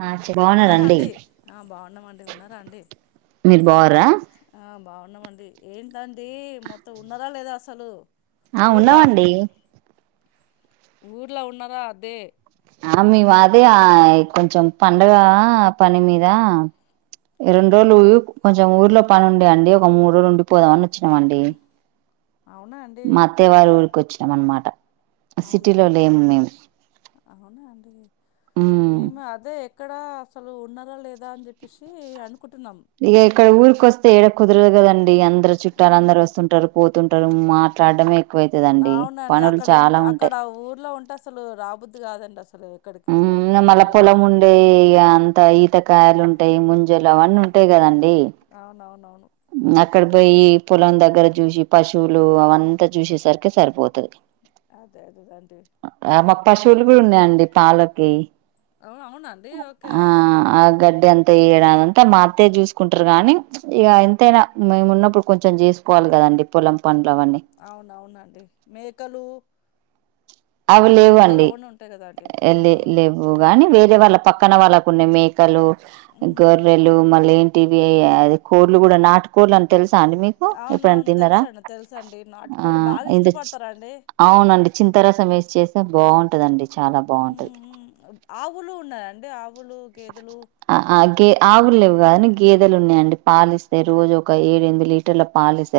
ఆ చె ఉన్నారా బాగున్నారండి అండి ఆ బాగున్నామండి ఉన్నారా అండి మీరు బాగుర్రా ఆ బాగున్నామండి ఏంటండి మొత్తం ఉన్నారా లేదా అసలు ఆ ఊర్లా ఉన్నావండి ఊర్లో ఉన్నారా అదే ఆ మీమాదే ఆ ఈ కొంచెం, పండగ పని మీదా. ప్చ్ ఇగ్ రెండు రోజులు కొంచెం ఊర్లో పని ఉండే అండి. ఒక మూడ్రోలు ఉండిపోదామని వచ్చినామండి. అవునా అండి మా అత్తయ్య వార్ ఊరికొచ్చాం అనమాట. సి. అవునా టీలో అండి లేం మేము అవునా అండి. మ్మ్ మేము అదే క్కడ అసలు ఉన్నదా లేదా అని చెప్పేసి. అను ఇగా ఇక్కడ ఊరికి వస్తే, ఏడ కుదరదు కదండి. అందరుూ చుట్టాలు అందరుూ ఉమ్ వస్తుంటారు, పోతుంట్ టారు, మాట్లాడ్మే అవునండి. అక్కడ ఉంటే అక్కడ ఊర్లో ఉంటే అసలు రాబుద్ది కాదండ్ ఉమ్ ఇగ మల్ల పొలముండే ఇగ అంత ఈత కాయలు ఉంటాయ్, ముంజలు అవన్నీ ఉంటాయి కదండి. అవునవునవున్ ఉమ్ అక్కడ పోయి, పొలం దగ్గర చూసి, పశువులు అవంతా చూసేసరికే సరిపోతది. అదే అదేదండి ఆ మాక్ పశువులు గూడా ఉన్నాయండి. పాలకి అవునవునా అండి ఓకే టే అంత ఇయడాంతా మా అత్తయ్య చూసుకుంట్రు గానీ. ప్చ్ ఇగా ఎంతైనా మేము ఉన్నప్పుడు కొంచెం చేసుకోవాలి కదండి పొలం పనులు అవన్నీ అవునవునండి మేకలు, అవి లేవు మేకలు అండి. అవన్నీ ఉంటాయి కదా అండి ఆ కానీ లే లేవ్వు గాని వేరే వాళ్ళ, పక్కన వాళ్ళకు ఉన్నాయి. మేకలు, మళ్ళీ ఏంటిది గొర్రెలు మళ్ లేంటివి అది కోళ్లు గూడా, నాటు కోళ్లు అని తెల్స్ అవునవును తెలుసండి, తెలుసండి, ఆ నాటుకోడి బాగా ఇంత ఇష్టపడతారాండి. అవునండి చింతారసం వేసి చేస్తే బావుంటదండి. ఉమ్ ఉమ్ ఆవులు ఉన్నాయాండి. ఆవులు, గేదలు ఆ ఆ గే ఆవులు లేవు గాని, గేదెలు ఉన్నాయండి. పాలిస్తై రోజు ఒక ఏడ్, ఎన్మిది లీటర్ల పాలిస్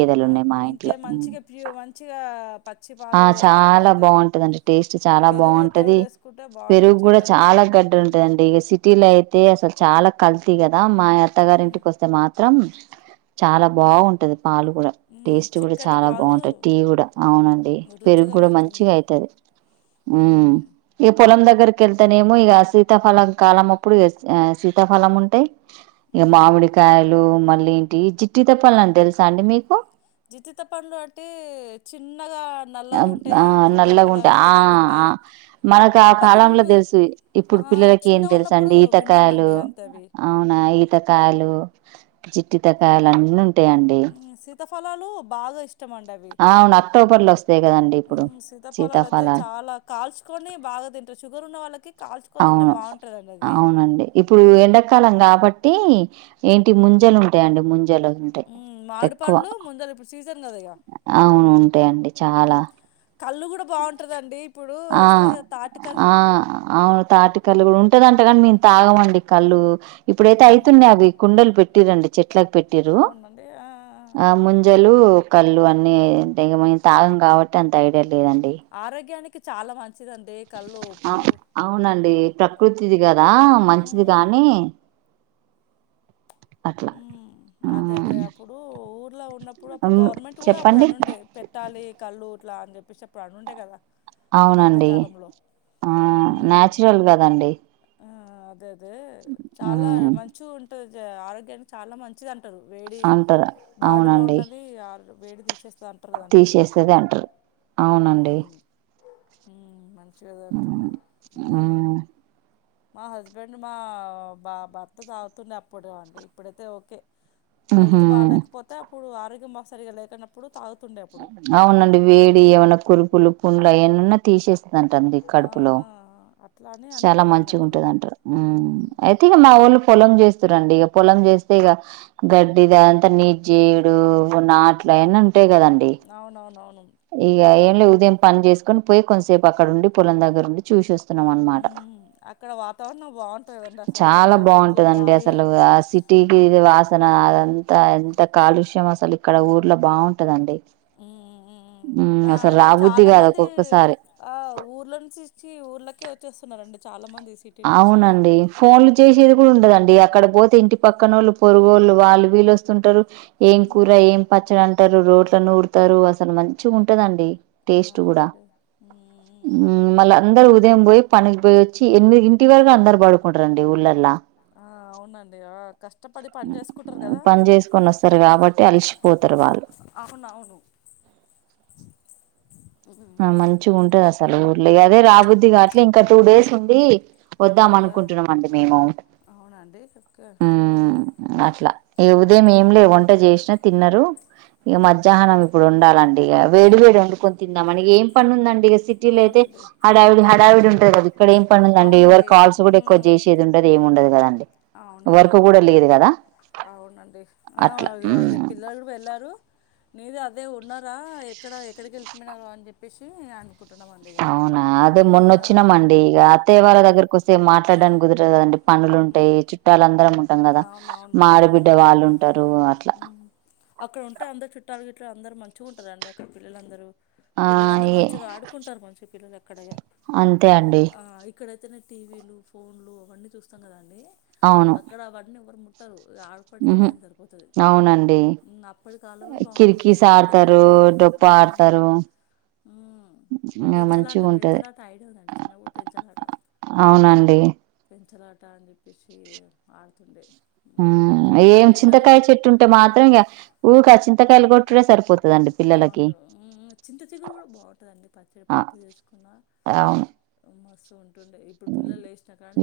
అవునా ఇంకేం మంచిగా ప్యూ, మంచిగా ప ఆ చాలా బావుంటదిండి. టేస్ట్ చాలా పెరుగు బావుంటది తోడేసుకుంటే బాగా మంచిగా పెరుగూడా చాలా గట్ హ్మ్. టిగుంటదాండి, ఇగ సి. టీ లా యితే అసలు చాలా కల్తీ గాదా. మా అత్తగారి హ్మ్. ఇంటికి వస్తే మాత్రం. చాలా బావుంటది. పాలు కూడా, హ్మ్. టేస్ట్ గూడా చిక్కటి చాలా పాలు బావుంటది. టీ కూడా అవునండ్ రుచిగా పెరుగూడా మంచిగా మంచిగుంటాయి. అయితది. ఉమ్ హ్మ్. ఇగ పొలం దగ్గరకేళ్తానేమో ఇగ ఆ సి సీతాఫలం కాలం అప్పుడు, ఇగ సీతాఫలం ఉంటాయ్. ఇగా ఉమ్. మామిడికాయలు మళ్ళీ ఏంటి జీతితపళ్ళంటే తెలుసా అండి మీకు? జితిత పంళ్ళు అంటే చిన్ ఆమ్ ఆ నల్లగా ఉంటాయి. ఆ విత్తనాలు ఆ ఉంటాయి మనకు ఆ అప్పటి కాలంలో మ్ తెలుసు ఈ ఆ ఇప్పుడు పిల్లలకి ఏం చిన్నగా తెలుస ఉన్నప్పుడు అండి. ఈతకాయలు విన్నామండి అంతే అవి అవునా ఈ ఈతకాయలు, జిట్టితకాయలు అన్ని ఉంటాయిండి. ఫలాలు బాగా ఇష్ ఆవును అక్టోబర్లో ఉ సీతాఫళాలు అయితే చాల కాల్చుకొని బాగా తింటారు షుగర్ ఉన్న వాళ్ళకి కాల్చుకొని తింటే అవును బాగుంటుందండి అది అవునండి. ఇప్పుడు ఎండాకాలం కాబట్టి ఏంటి ముంజలు ఉంటాయండి, ముంజలు ఉంటాయి ఉమ్ మామిడి ఎక్కువ పండ్లు ముందర ఇప్పుడు సీజన్ కదా ఇగ అవును ఉంటాయిండి. చాలా ఉమ్ కళ్ళు కూడా బావుంటదండి ఆ ఆ అవును తాటికల్లు కూడా ఉంటదంట. గాని మేం తాగమండి కళ్ళు. ఇప్పుడైతే ఉమ్ అయితునావి కుండలు పెట్టిరండి. చెట్ ట్లాక్ పెట్టిరు అవునండి ఆ ఆ ముంజలు కళ్ళు అన్ని అంటే ఇగ మేం తాగం కాబట్టి. అంత ఐడియా లే ఆరోగ్యానికి చాలా మంచిదండి. కళ్ళు ఆ ఉప్పుడు అవునండి ప్రకృతిది గా. మంచిది కానీ అట్ల అదె అదే అప్పుడు ఊర్లో ఉన్నప్పుడు ఆ అప్పుడు గవర్నమెంట్ కూడ అప్పుడు చెప్పండి అనిండే పెట్టాలి కళూ ఇట్లా అని చెప్పేసె అని ఉండే కదా ఆ అవునండి మధ్యకాలంలో ఆ ఉమ్ న్యాచురల్ కదండి ఆ అదే అదే చాల మ్ మంచిగ ఉంటుది ఆరోగ్యానికి చాలా మంచిది అ అంటరు వేడి అంటారు బాడులో ఉన్నది వేడి తీసేస్త తీసేస్తేది అంటరు అవునండి మ్ మంచిగ కద అంటున్నా మా హస్బెండ్ మా బా భర్త తాగుతుందె అప్పుడు అండి ఇప్పుడైతే ఓకే ఉహు హెల్త్ బాగలేకపోతే అప్పుడు ఆరోగ్యం బాగ సరిగా లేకుప్పుడు తాగు అవునండి వేడి ఏమన్న కురుపులు పండ్లు ఏమన్నా తీసేస్త ఉందంటండి ఆ! కడుపులో ఆ! ఆ! అట్లా అని చాల అంటుండే అండి మంచిగా అప్పుడు. ఉంటది అంటారు అ ఉమ్ యితే ఇక మా ఊళ్ళు పొలం చేస్తారంండి ఇక పొలం చేస్తే ఇగ గడ్డి ద అంతా నీజ్జీడు నాట్లు అయన్నిఉంటాయి కదా అవునవునవును ఇక ఏం లేవ్ ఉదయం పని చేసుకుొని పోయి కొద్ంతసేపు అక్కడ ఉండి పొలం దగ్గర ఉండి చూసి వస్త స్తున్నాము అనమాట మ్మ్ అక్కడ వాతావరణం బాగుంటది కదండి అసలు చాల మంచిగా చెట్ల బాగుంటదండి గాలి అసలు ఆ సిటీకి ఇది వాసన అంత ఎంత కాలుష్యం అసలు ఇక్కడ ఊర్లో బాగుంటదండి ఉ మ్మ్ ఆ అసలు ఇప్పుడు రాబుద్ది చాల కాదు మంది ఒక్కొక్కసారి ఆ ఊర్లో నుంచి వచ్చి ఊర్లకే వచ్చేస్తున్నారండి చాలా. మంది సిటీ నుంచి ఆవునండి ఫోన్లు చేసేది కూడా ఉండదండి అ అక్కడ పోతే ఇంటి పక్కన వాళ్ళు పొరుగుోళ్ళు వాళ్ళు వీళ్ళొస్తుంటరు ఏం ఉమ్ కూర ఏం పచ్చడ అంటరు రోట్లనూరుతారుఅసలు మంచిగా ఉంటదండి టేస్ట్ కూడ అవునండి ఉమ్ మళ్ళ అందరూ ఉదయం పోయి పనికి పోయి వచ్చి ఎనిమిది ఇంటి వరకు అందరు పాడుకుంటారండి ఊళ్లా ఆ అవునండి ఆ కష్టపడి పని చేసుకుంటారు కదా పన్ చేసుకొని వస్తారు కాబట్టి అల్సిపోతారు వాళ్ళు అవునవును లే అదే రాబుద్ది కాట్లే ఇంకా టూ డేస్ ఉండి వద్దాం అనుకుంటున్నామ అండి మేము ఆవునా అండి చక్క ఏ ఉదయం ఏం లే వంట చేసినా తిన్నారు ఇక మధ్యాహ్నం ఇప్పుడు వండాలండి ఇక వేడి వేడి వండుకొని తిందాం అని ఇగ ఏం పని ఉందండి సిటీలో అయితే అవునండి హడావిడి హడావిడి ఉంటది కదా ఇక్కడ ఏం పని ఉందండి ఎవరు అవునండి కాల్స్ కూడా ఎక్కువ ఉమ్, చేసేది ఉండది ఏమి ఉండదు కదండి అవునండి వర్క్ కూడ లేదు కదా అవునండి అ అట్లా అదుగు అదే ఉమ్ పిల్లలు వెళ్ళారు నేదె అదే ఉన్నరా ఎక్కడ ఎక్కడికి వెళ్తింగ అని చెప్పేసి అనుకున్నాను అవున అదే మొన్న వచ్చినామండి ఇక ఆ, అత్తయ్య వాళ్ళ దగ్గరకి వస్తే మాట్లాడడానికి కుదరదు కదండి పనులు ఉమ్, ఉంటాయి చుట్టాలు అందరం ఉంటాం కదా అవునవును మా ఆడబిడ్డ ఉమ్, వాళ్ళుంటారు అట్లా ఉమ్. అక్కడ ఉంటే అందరు చుట్టాలు గిట్లు అందరు మంచిగా ఉంటారండి అక్కడ పిల్లలందరూ ఆ పిల్లలందరూ ఏ మంచిగా ఆడుకుంటారు మంచి పిల్లలక్కడె అంతే అండి ఆ ఇక్కడైతేనే టీవీలు ఫోన్లు అవన్నీ చూస్తాం కదా అండీ అవును అక్కడ అవన్నీ ఎవ్వరు ముట్టరు ఇగ ఆడకోనికే ఉహు టైం సరిపోతుంది అవునండి అప్పటి కాలమే బాగుంటుండే అండి ఇప్పటికంటే ఉప్ప ఆడతారు అ ఇంగ పెంచలాట మంచిగా ఉంటది పెంచలాట ఐడి ఉందండి చిన్నప్పుడు పెంచలాట అవునండి పచ్చలాట అని చెప్పేసి ఆడుతుండే ఉహు. అ ఇప్పుడు ఏం పిల్లలు చింతకాయ చెట్టు ఉంటే మాత్రం ఇంక ఊక చింతకాయలు కొట్టుడే సరిపోతు అవును చింత చిగురు కూడ బాగుంటందండి పచ్చడి ఆ పప్పు చేసుకున్న అవును ఇవ్మస్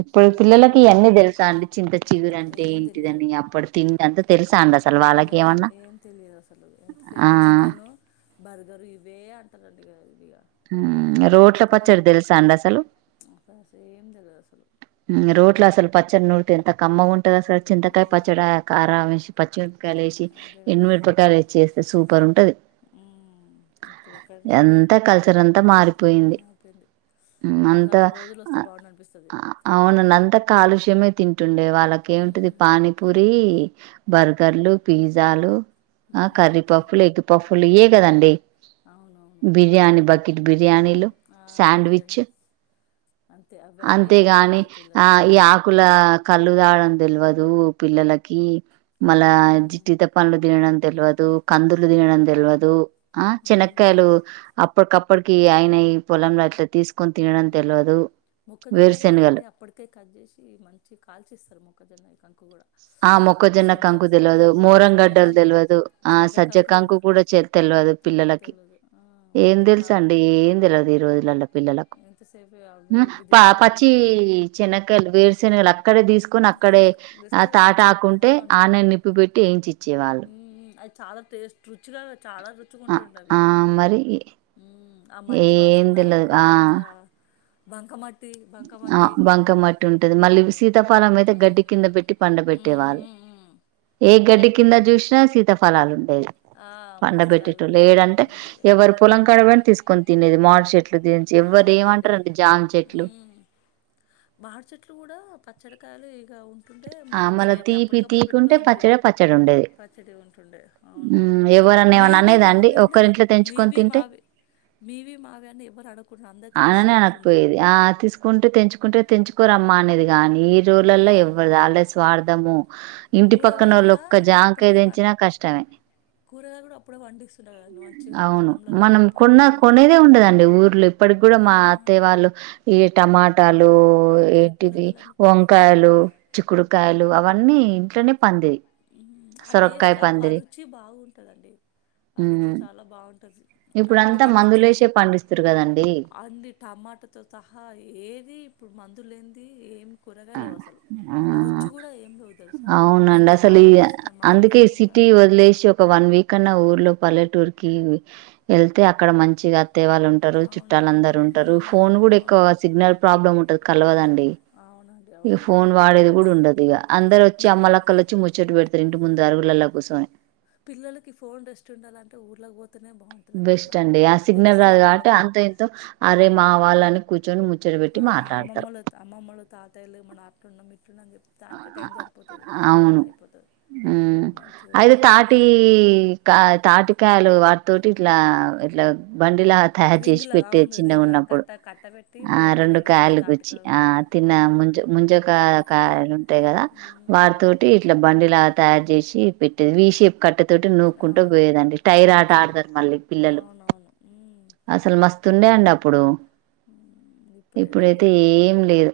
ఇప్పుడు ఫోను పిల్లలకి ఫోను ఇవన్నీ తెలుసా అండి చింత చిగురు అంటే ఏం తెలియదు ఏంటిదని అ ప్పుడు తింది అంత తెలుస అంద ఏం ఏం తెలియదు అసలు ఆ ఎంతసేపు చికెను, బర్ తరు ఇవే అంటారండి ఇగ రోడ్ల పచ్చడి తెలుసా అండి అసలు అసలు అసలు ఏం తెలియదు అసలు రోడ్ల అసలు పచ్చడి నూడిత ఎంత కమ్మ ఉంటది అసలు చింతకాయ మ్మ్. పచ్చడా కార పచ్చడి కాయలు వేసి అదే ఎండు కదండి మిరపకాయలు ఏసీ చేస్తే సూపర్ ఉంటది మ్మ్. ఇప్పుడు ఎక్కడ ఎంత కల్చర్ అంతా మారిపోయింది అయిపోయింది మళ్ళీ అంతా అప్పటి రోజులు వస్తే బాగుండు అనిపిస్తుంది అవునండి అంతా కాలుష్యమే తింటుండే వాళ వాళకే ఉంటది మ్మ్. పానీపూరి బర్గర్లు పిజ్జాలు ఆ మ్మ్. అంతే కర్రీపప్పులు ఎగ్ పప్పులు ఏ కదండి అవునవును బిర్యానీ మ్మ్. బకెట్ బిర్యానీలు ఆ శాండ్విచ్ బిర్యానీ అంతే అవి అవే అంతేగాని ఇష్టపడతారు ఆ పిల్లలుగా ఈ ఆకుల కళ్ళు తాగడం తెలవదు పిల్లలకి మళ్ళా మ్మ్. జిట్టిత పన్లు తినడం తెలవదు కందులు తినడం తెలవదు ఆ మ్మ్. చెనకాయలు అప్పుడు కప్ ఇప్పటికి ఆయన ఈ పొలంలో అట్లా తీసుకొని తినడం మ్మ్. తెలవదు మొక్కజొన్న కూడా అంటే అప్పటికే కట్ చేసి మంచి కాల్చిస్తారు మొక్కజొన్న ఈ కంకు కూడా ఆ మొక్కజొన్న సజ్జ కంకు సజ్జ తెలియదు కూడా మోరం సజ్జ గడ్డలు కంకు తెలియదు ఆ సజ్జ కంకు సజ్జకాంకు కూడా తెలవదు పిల్లలకి తెలీదు ఆ, ఏం మంచిగా తెలుస అండి కాల్చుకో ఏం తెలియదు ఈ రోజులలో పిల్ ఎంతసేపు అవే హు ఇవి తింటాం పచ్చి ఇవి చెనక వేరు శెనగలు అక్కడే తీసుకొని అక్కడే తీసుకు ఆ తెస్తే మంచి తాటాకుంటే అవును ఆన్న నిప్పు పెట్టి ఏయించి ఇచ్చేవాళ్ళు మ్మ్, అది చాలా టేస్ట్ రుచిగా చాలా రుచిగా ఆ ఉంటుండ అవి ఆ మరి ఉ ఆ మట్టి ఏం వాసన తెల్వదు ఆ అంతా బంక మట్ ఆ బంకమట్టి ఉంటది మళ్ళీ సీతాఫలం అయితే గడ్డి కింద పెట్టి పండ మ్మ్, పెట్టేవాళ్ళు మ్మ్, మ్మ్. ఏ గడ్డి కింద చూసినా శీత ఫలాలు ఆ, పండ మస్తు పెట్టేట్టు అవి లేడంటే ఎవరు మరి, పొలం కాడ పని తీసుకొని తినేది మాడి చెట్ చెట్లు ద ఎవ్వరు ఏమంటారండి జామి చెట్లు మాడ చెట్లు కూడా పచ్చడికాయలు ఇంకా ఉంటుండే ఆ మరి మళ్ళ తినేవి తీపి అప్పటికప్పుడు తీపి ఉంటే పెట్టుకొని ఉంటుడు పచ్చడే పచ్చడి ఉండేది పచ్చడి ఉంటుండే అవును హ్మ్. ఎవరన్నా ఏమన్నా మీవి అనేదా అండి మావి అన్నాను ఒక్కరింట్లో తెంచుకొని మీవి తింటే మావి మీవి మావ అని ఎవరు రాడు అననే అనకపోయేది ఆ తీసుకుంటే తెంచుకుంటే తెంచుకోరమ్మా అనేది కానీ ఊర్లలో మ్మ్ ఎవ్వరి వాల్దే స్వార్థము ఇంటి పక్కన కూరగాయలు వాళ్ళ కూడా ఒక్క జాంకాయ అప్పటికే పం తెంచినా కష్టమే కూరగాయలు కూడా అప్పుడే పండిస్తుంటారు కదండీ మంచిగా అవును. పొలంలోలానే మనం పండిస్తుంటాడి అక్కడికి కూడా మా అతే వాళ్ళు ఈ టమాటాలు అదే ఏంటివి కూరగాయలన్నీ పండిస్తారు వంకాయలు కదా చిక్కుడుకాయలు అవన్నీ ఇంట్లోనే పండేయి. ఆ సొరకాయ టేస్ట్ ఆకు అ పందిరి. రుచి బాగుంటదండి అ రుచి చాలా బాగుంటది ఇప్పుడు అంతా మందులు వేసే పండిస్తురు కదా అం టమాటాతో తహా ఏది ఇప్పుడు మ తులంది ఏం కూరగాయలు అసలు ఆ అదొచ్చి కూడా ఏం లేవు తెలుసా అవునండి అసలు కారం వేసినా మసాలా అందుకే వేసినా కూడా సిటీ వదిలేసి ఒక వన్ వీక్ అన్నా ఊర్లో పల్లెటూర్కిి వెళ్తే అక్కడ మంచిగా పత్తే వాళ్ళు ఉంటారు అవును చుట్టాలందరుూ ఉంటారు ఉహు ఫోన్ కూడా అవును ఎక్కువ సిగ్నల్ ప్రాబ్లం ఉంటది కలవదండి అవున ఇక ఫోన్ వాడేది కూడా ఉండదు ఇక అందరు వచ్చి నిజ అమ్మలక్కలు వచ్చి ముచ్చట్టు పెడుతిరి ఇంటి ముంద అరుగులల్లా కుసోని పిల్లలకి ఫోన్ రెస్ట్ ఉండాలంటే ఊర్లకి పో బెస్ట్ అండి ఆ సిగ్నల్ రాదు కాబట్టి వాళ్ళకు కూడా అంత ఇంతో అరే మా వాళ్ళని కూర్చొని ముచ్చట్ ఆ అమ్మమ్మలు అమ్మమ్మలు తాతయ్యలు మన అట్లున్నాం ఉంటుందని చెప్తా దానికి టైం సరిపోతది సమయం అవును సగిపోతుంది మంచిగా ఉంటుదండి టి కా తాటికాయలు వాట్తోటి ఇట్లా ఇట్లా బండిలా తయారు చేసి రింగుల పెట్టే అవును చిన్నగా రింగ్ ఉన్నప్పుడు కట్ట కట్ట పెట్టి ఆ రెండు కాయలు తాటి కూచ్చి ఆ కాబట్టి కట్ట తిన్నా ఆ ముంజ్ కా ముంజ్ కా ఆడుకుంటారు ఉంటాయి కదా ఉమ్, వాటితోటీ ఇట్లా బండిలా తయారు చేసి పెట్టేది వి షేప్ కట్టి తోటి నూక్కుంటూ అవును పోయ్యేదండి టైర్ ఆట మంచిగా ఆడతారు మళ్ళీ పిల్లలు అవునవును ఉమ్, అసలు మస్తు తుండే అండి అప్పుడు ఉమ్, ఇప్పుడైతే ఏం లేదు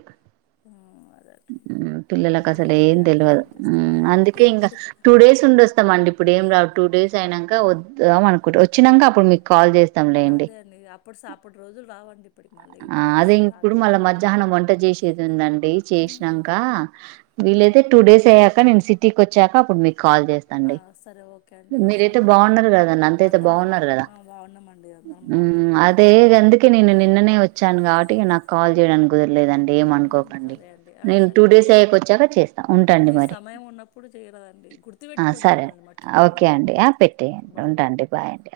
హా అదే పిల్లలకు అసలు ఏం తెలియదు అందుకే ఇక ఇంకా అప్పటికి టూ డేస్ ఉండి వస్తాం అండి ఇప్పుడు ఏం రావు టూ డేస్ అయినాక వద్దాం అనుకుంట వచ్చినాక అప్పుడు మీకు కాల్ చేస్త అదే అండి అప్పుడు అప్పటి రోజులు రావండి ఇప్పుడు మళ్ళీ ఆ అదే ఏడుస్తాయి రావు ఇప్పుడు ఇక మళ్ళా అప్పుడు రోజులుగా మధ్యాహ్నం వంట చేసేది ఉందండి ఉమ్, చేస్నంక ఉమ్. లేద టూ డేస్ అయ్యాక నేను సిటీకి వచ్చాక అప్పుడు కాల్ ఆ, చేస్తాఅండి సరే ఓకే అండి మీరయితే సరే అండి బాగున్నారు కదన్న అంత అయితే అంతా మంచి బాగున్నారు కదా ఆ, బాగున్నామండి అందరం బాగున్నాం హ్మ్ అదే అందుకే నేను నిన్ననే వచ్చాను కాబట్టి నాకు కాల్ చేయడానికి కుదర్ లేదండి ఉమ్, ఏమనుకోకండి సరే అండి ఆ, నేను సరే టూ అండి డేస్ అయక వచ్చాక చేస్తా ఉంటండి మీ మరి సమయం ఉన్నప్పుడు చేయరాదండి ఆ గుర్తుపెట్టుకోండి సరే మమ్మల్ని అండి ఓకే మర్చిపోకండి అండి ఆ పెట్టడి ఓకే బాయ్ ఉంటా అండి బాయ్ అండి